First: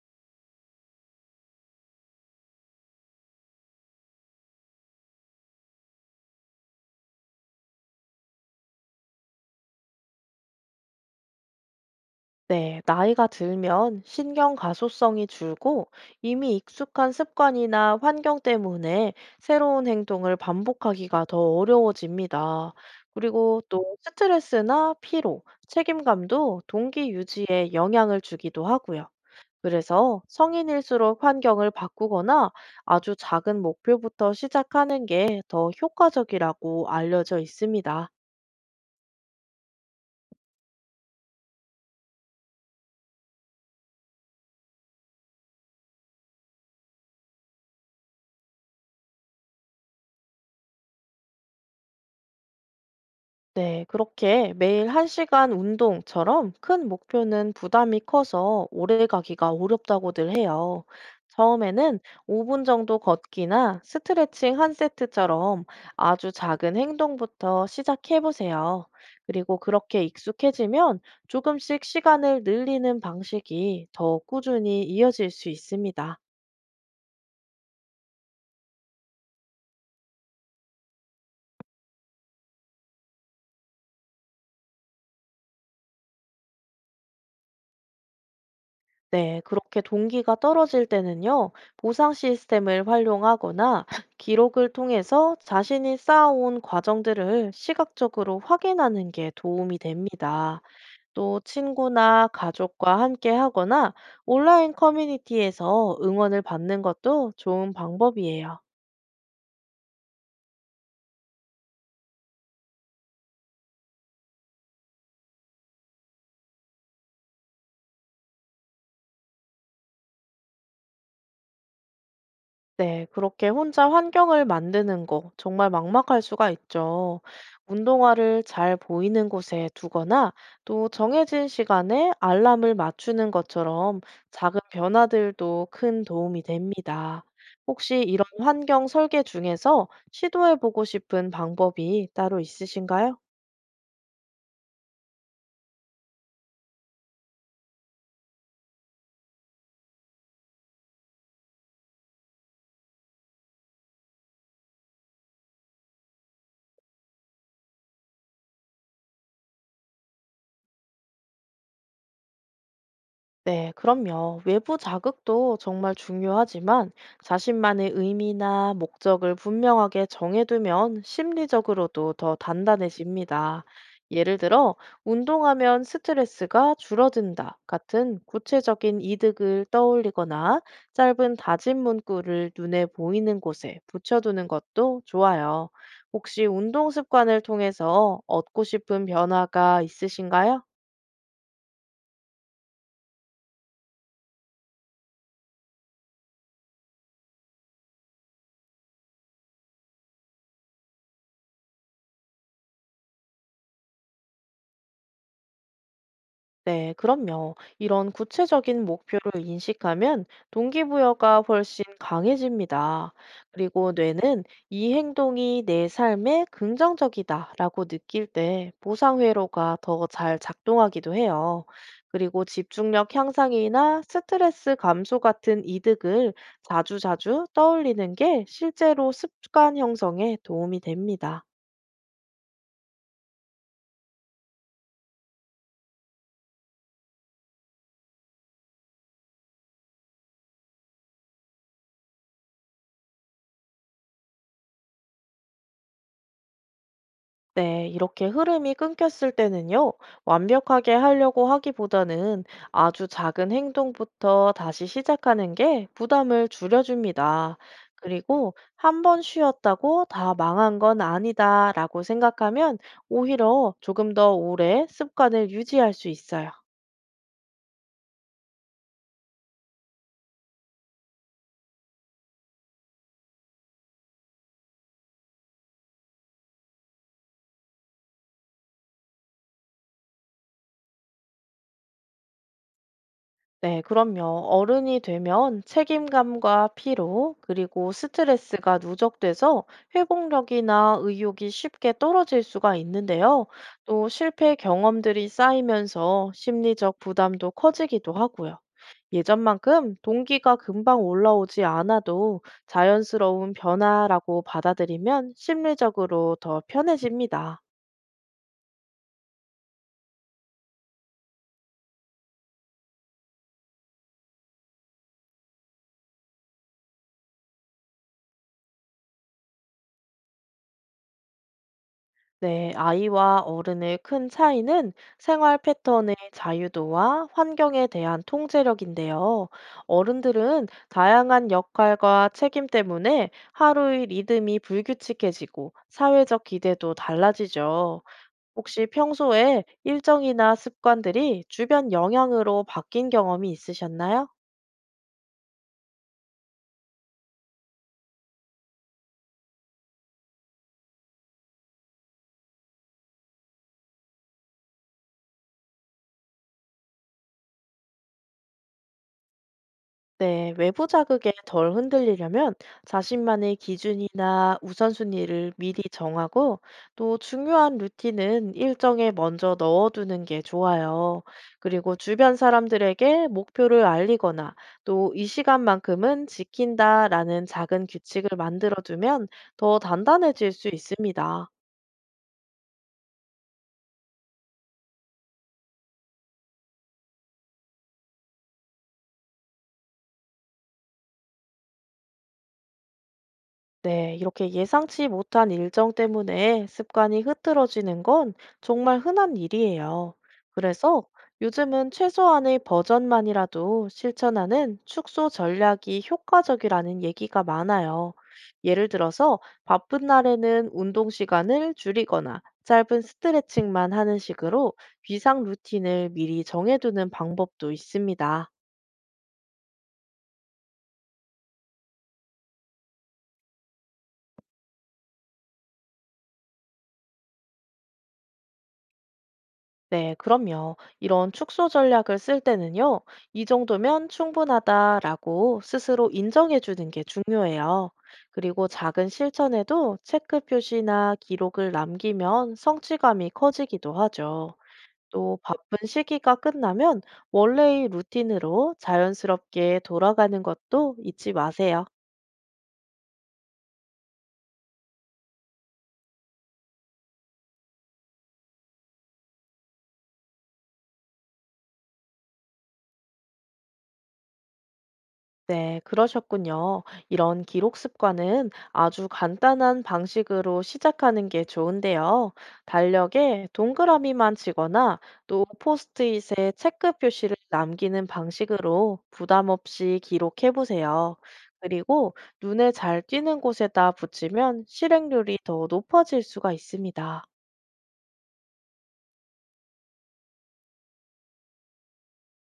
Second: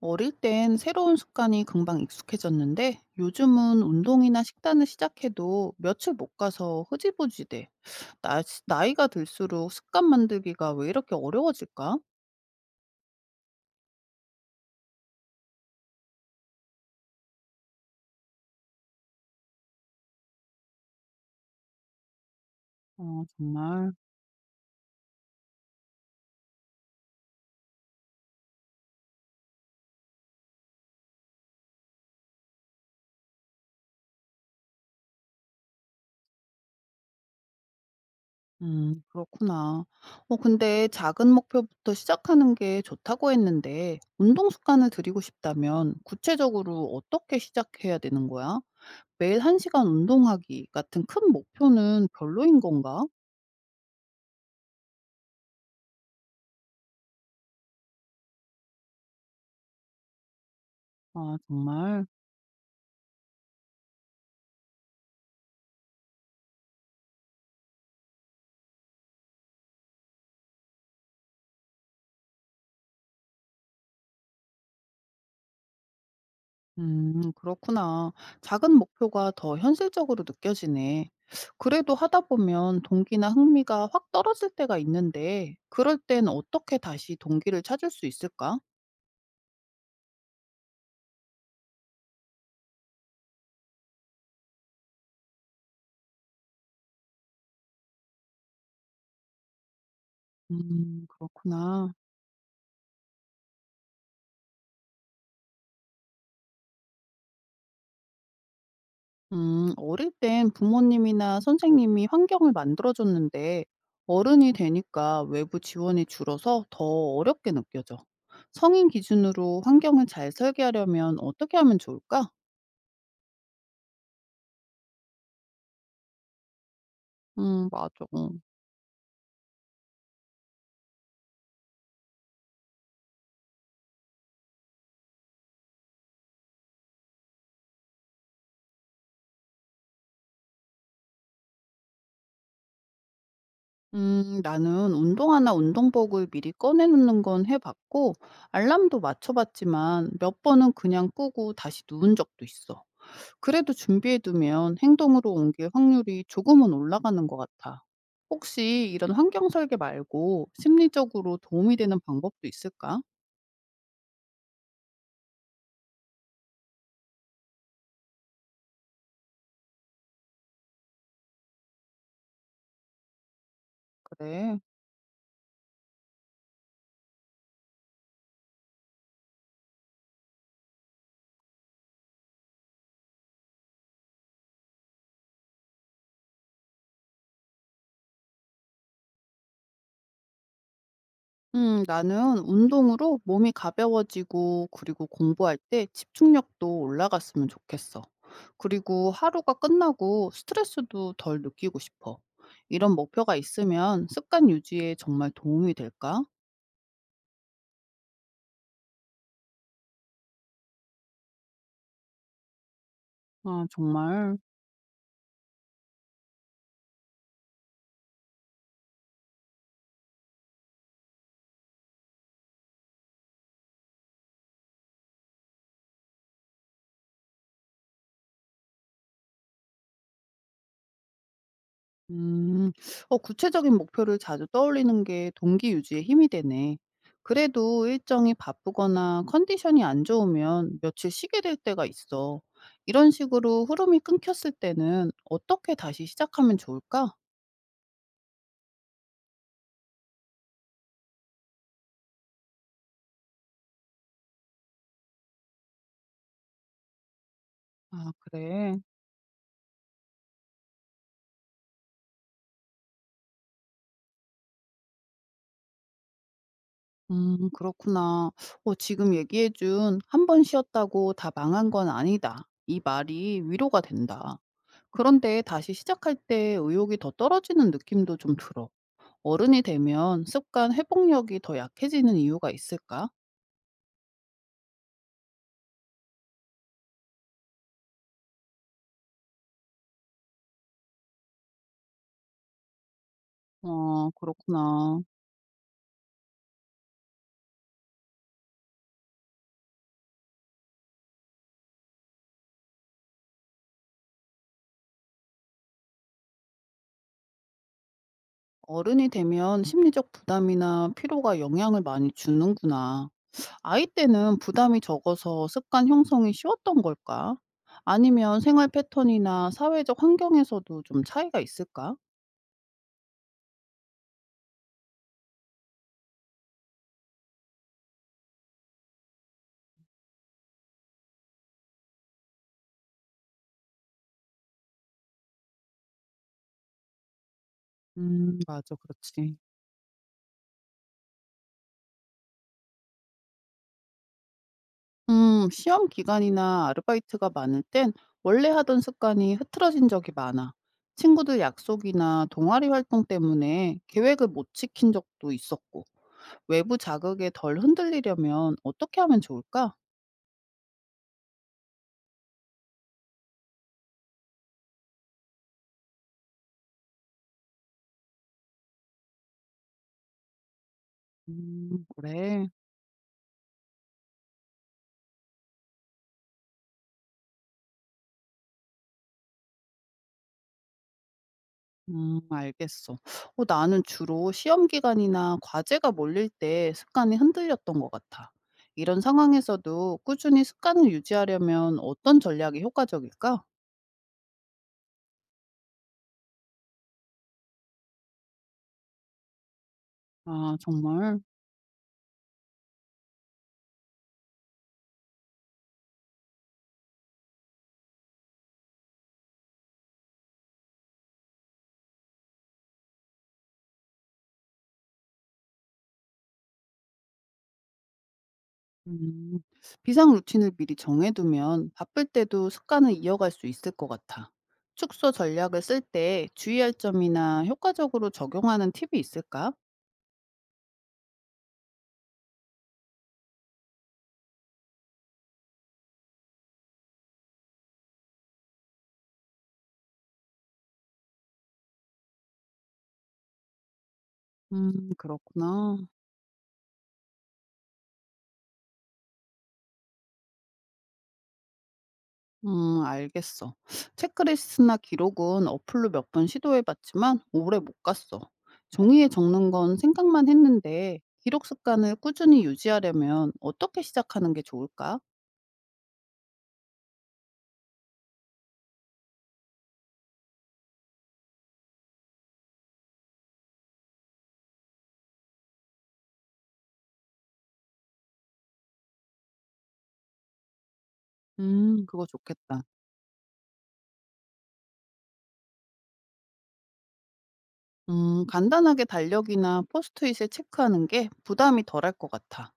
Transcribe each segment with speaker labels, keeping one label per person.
Speaker 1: 어릴 땐 새로운 습관이 금방 익숙해졌는데 요즘은 운동이나 식단을 시작해도 며칠 못 가서 흐지부지 돼. 나, 나이가 들수록 습관 만들기가 왜 이렇게 어려워질까?
Speaker 2: 네, 나이가 들면 신경 가소성이 줄고 이미 익숙한 습관이나 환경 때문에 새로운 행동을 반복하기가 더 어려워집니다.
Speaker 1: 어,
Speaker 2: 그리고
Speaker 1: 정말.
Speaker 2: 또 스트레스나 피로, 책임감도 동기 유지에 영향을 주기도 하고요. 그래서 성인일수록 환경을 바꾸거나 아주 작은 목표부터 시작하는 게 더 효과적이라고 알려져 있습니다.
Speaker 1: 그렇구나. 어, 근데 작은 목표부터 시작하는 게 좋다고 했는데 운동 습관을 들이고 싶다면 구체적으로 어떻게 시작해야 되는 거야? 매일 한 시간 운동하기 같은 큰 목표는 별로인 건가?
Speaker 2: 네, 그렇게 매일 1시간 운동처럼 큰 목표는 부담이 커서 오래 가기가 어렵다고들 해요.
Speaker 1: 아,
Speaker 2: 처음에는
Speaker 1: 정말.
Speaker 2: 5분 정도 걷기나 스트레칭 한 세트처럼 아주 작은 행동부터 시작해 보세요. 그리고 그렇게 익숙해지면 조금씩 시간을 늘리는 방식이 더 꾸준히 이어질 수 있습니다.
Speaker 1: 그렇구나. 작은 목표가 더 현실적으로 느껴지네. 그래도 하다 보면 동기나 흥미가 확 떨어질 때가 있는데, 그럴 땐 어떻게 다시 동기를 찾을 수 있을까?
Speaker 2: 네, 그렇게 동기가 떨어질 때는요, 보상 시스템을 활용하거나 기록을 통해서 자신이 쌓아온 과정들을 시각적으로 확인하는 게 도움이 됩니다. 또
Speaker 1: 그렇구나.
Speaker 2: 친구나 가족과 함께 하거나 온라인 커뮤니티에서 응원을 받는 것도 좋은 방법이에요.
Speaker 1: 어릴 땐 부모님이나 선생님이 환경을 만들어줬는데, 어른이 되니까 외부 지원이 줄어서 더 어렵게 느껴져. 성인 기준으로 환경을 잘 설계하려면 어떻게 하면 좋을까?
Speaker 2: 네, 그렇게 혼자 환경을 만드는 거 정말 막막할 수가 있죠.
Speaker 1: 맞아.
Speaker 2: 운동화를 잘 보이는 곳에 두거나 또 정해진 시간에 알람을 맞추는 것처럼 작은 변화들도 큰 도움이 됩니다. 혹시 이런 환경 설계 중에서 시도해보고 싶은 방법이 따로 있으신가요?
Speaker 1: 나는 운동화나 운동복을 미리 꺼내놓는 건 해봤고, 알람도 맞춰봤지만 몇 번은 그냥 끄고 다시 누운 적도 있어. 그래도 준비해두면 행동으로 옮길 확률이 조금은 올라가는 것 같아. 혹시 이런 환경 설계 말고 심리적으로 도움이 되는 방법도 있을까?
Speaker 2: 네, 그럼요. 외부 자극도 정말 중요하지만 자신만의 의미나 목적을 분명하게 정해두면 심리적으로도 더 단단해집니다. 예를
Speaker 1: 그래.
Speaker 2: 들어, 운동하면 스트레스가 줄어든다 같은 구체적인 이득을 떠올리거나 짧은 다짐 문구를 눈에 보이는 곳에 붙여두는 것도 좋아요. 혹시 운동 습관을 통해서 얻고 싶은 변화가 있으신가요?
Speaker 1: 나는 운동으로 몸이 가벼워지고, 그리고 공부할 때 집중력도 올라갔으면 좋겠어. 그리고 하루가 끝나고 스트레스도 덜 느끼고 싶어. 이런 목표가 있으면 습관 유지에 정말 도움이 될까?
Speaker 2: 네, 그럼요. 이런 구체적인 목표를 인식하면 동기부여가 훨씬 강해집니다.
Speaker 1: 아,
Speaker 2: 그리고
Speaker 1: 정말.
Speaker 2: 뇌는 이 행동이 내 삶에 긍정적이다라고 느낄 때 보상 회로가 더 잘 작동하기도 해요. 그리고 집중력 향상이나 스트레스 감소 같은 이득을 자주자주 떠올리는 게 실제로 습관 형성에 도움이 됩니다.
Speaker 1: 음. 구체적인 목표를 자주 떠올리는 게 동기 유지에 힘이 되네. 그래도 일정이 바쁘거나 컨디션이 안 좋으면 며칠 쉬게 될 때가 있어. 이런 식으로 흐름이 끊겼을 때는 어떻게 다시 시작하면 좋을까?
Speaker 2: 네, 이렇게 흐름이 끊겼을 때는요, 완벽하게 하려고 하기보다는 아주 작은 행동부터 다시 시작하는 게 부담을 줄여줍니다.
Speaker 1: 아,
Speaker 2: 그리고
Speaker 1: 그래.
Speaker 2: 한 번 쉬었다고 다 망한 건 아니다라고 생각하면 오히려 조금 더 오래 습관을 유지할 수 있어요.
Speaker 1: 그렇구나. 어, 지금 얘기해준 한 번 쉬었다고 다 망한 건 아니다. 이 말이 위로가 된다. 그런데 다시 시작할 때 의욕이 더 떨어지는 느낌도 좀 들어. 어른이 되면 습관 회복력이 더 약해지는 이유가 있을까?
Speaker 2: 네, 그럼요. 어른이 되면 책임감과 피로, 그리고 스트레스가 누적돼서 회복력이나 의욕이 쉽게 떨어질 수가 있는데요. 또
Speaker 1: 아,
Speaker 2: 실패
Speaker 1: 그렇구나.
Speaker 2: 경험들이 쌓이면서 심리적 부담도 커지기도 하고요. 예전만큼 동기가 금방 올라오지 않아도 자연스러운 변화라고 받아들이면 심리적으로 더 편해집니다.
Speaker 1: 어른이 되면 심리적 부담이나 피로가 영향을 많이 주는구나. 아이 때는 부담이 적어서 습관 형성이 쉬웠던 걸까? 아니면 생활 패턴이나 사회적 환경에서도 좀 차이가 있을까?
Speaker 2: 네, 아이와 어른의 큰 차이는 생활 패턴의 자유도와 환경에 대한 통제력인데요. 어른들은 다양한 역할과 책임 때문에 하루의 리듬이 불규칙해지고 사회적 기대도 달라지죠.
Speaker 1: 맞아.
Speaker 2: 혹시
Speaker 1: 그렇지.
Speaker 2: 평소에 일정이나 습관들이 주변 영향으로 바뀐 경험이 있으셨나요?
Speaker 1: 시험 기간이나 아르바이트가 많을 땐 원래 하던 습관이 흐트러진 적이 많아. 친구들 약속이나 동아리 활동 때문에 계획을 못 지킨 적도 있었고, 외부 자극에 덜 흔들리려면 어떻게 하면 좋을까?
Speaker 2: 네, 외부 자극에 덜 흔들리려면 자신만의 기준이나 우선순위를 미리 정하고 또 중요한 루틴은 일정에 먼저 넣어두는 게 좋아요. 그리고 주변
Speaker 1: 그래.
Speaker 2: 사람들에게 목표를 알리거나 또 이 시간만큼은 지킨다라는 작은 규칙을 만들어두면 더 단단해질 수 있습니다.
Speaker 1: 알겠어. 어, 나는 주로 시험 기간이나 과제가 몰릴 때 습관이 흔들렸던 것 같아. 이런 상황에서도 꾸준히 습관을 유지하려면 어떤 전략이 효과적일까?
Speaker 2: 네, 이렇게 예상치 못한 일정 때문에 습관이 흐트러지는 건 정말 흔한 일이에요.
Speaker 1: 아,
Speaker 2: 그래서
Speaker 1: 정말.
Speaker 2: 요즘은 최소한의 버전만이라도 실천하는 축소 전략이 효과적이라는 얘기가 많아요. 예를 들어서 바쁜 날에는 운동 시간을 줄이거나 짧은 스트레칭만 하는 식으로 비상 루틴을 미리 정해두는 방법도 있습니다.
Speaker 1: 음, 비상 루틴을 미리 정해두면 바쁠 때도 습관을 이어갈 수 있을 것 같아. 축소 전략을 쓸 때 주의할 점이나 효과적으로 적용하는 팁이 있을까?
Speaker 2: 네, 그럼요. 이런 축소 전략을 쓸 때는요, 이 정도면 충분하다라고 스스로 인정해 주는 게 중요해요. 그리고 작은 실천에도 체크 표시나 기록을 남기면 성취감이 커지기도 하죠. 또
Speaker 1: 그렇구나.
Speaker 2: 바쁜 시기가 끝나면 원래의 루틴으로 자연스럽게 돌아가는 것도 잊지 마세요.
Speaker 1: 알겠어. 체크리스트나 기록은 어플로 몇 번 시도해봤지만 오래 못 갔어. 종이에 적는 건 생각만 했는데 기록 습관을 꾸준히 유지하려면 어떻게 시작하는 게 좋을까?
Speaker 2: 네, 그러셨군요. 이런 기록 습관은 아주 간단한 방식으로 시작하는 게 좋은데요. 달력에 동그라미만 치거나 또 포스트잇에 체크 표시를 남기는 방식으로 부담 없이 기록해 보세요.
Speaker 1: 그거
Speaker 2: 그리고
Speaker 1: 좋겠다.
Speaker 2: 눈에 잘 띄는 곳에다 붙이면 실행률이 더 높아질 수가 있습니다.
Speaker 1: 간단하게 달력이나 포스트잇에 체크하는 게 부담이 덜할 것 같아.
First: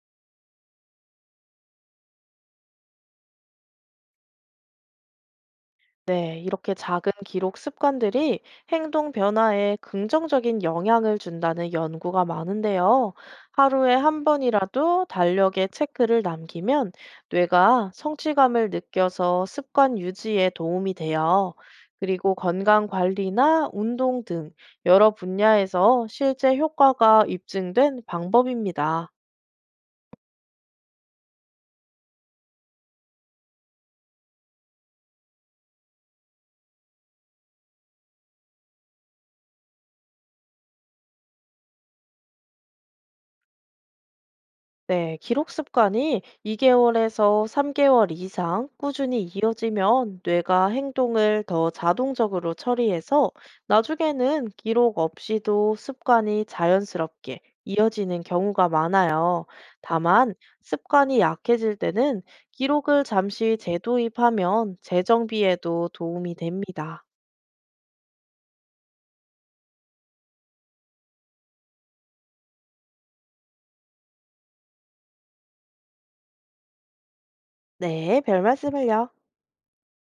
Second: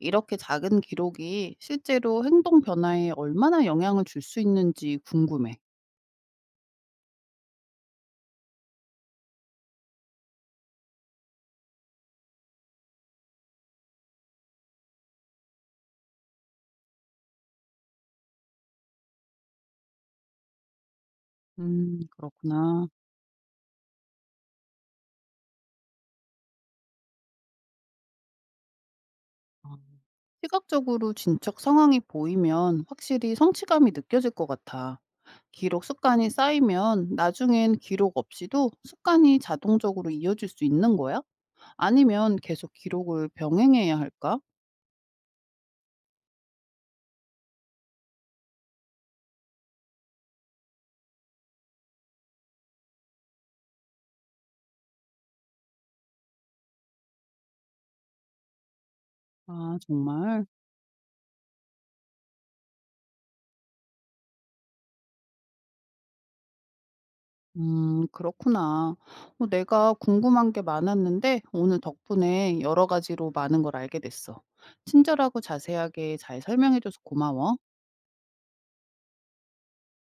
Speaker 1: 이렇게 작은 기록이 실제로 행동 변화에 얼마나 영향을 줄 수 있는지 궁금해.
Speaker 2: 네, 이렇게 작은 기록 습관들이 행동 변화에 긍정적인 영향을 준다는 연구가 많은데요. 하루에 한 번이라도 달력에 체크를 남기면 뇌가 성취감을 느껴서 습관 유지에 도움이 돼요. 그리고 건강
Speaker 1: 그렇구나.
Speaker 2: 관리나 운동 등 여러 분야에서 실제 효과가 입증된 방법입니다.
Speaker 1: 어. 시각적으로 진척 상황이 보이면 확실히 성취감이 느껴질 것 같아. 기록 습관이 쌓이면 나중엔 기록 없이도 습관이 자동적으로 이어질 수 있는 거야? 아니면 계속 기록을 병행해야 할까?
Speaker 2: 네, 기록 습관이 2개월에서 3개월 이상 꾸준히 이어지면 뇌가 행동을 더 자동적으로 처리해서 나중에는 기록 없이도 습관이 자연스럽게 이어지는 경우가 많아요.
Speaker 1: 아,
Speaker 2: 다만,
Speaker 1: 정말.
Speaker 2: 습관이 약해질 때는 기록을 잠시 재도입하면 재정비에도 도움이 됩니다.
Speaker 1: 그렇구나. 어, 내가 궁금한 게 많았는데 오늘 덕분에 여러 가지로 많은 걸 알게 됐어. 친절하고 자세하게 잘 설명해줘서 고마워.
Speaker 2: 네, 별 말씀을요.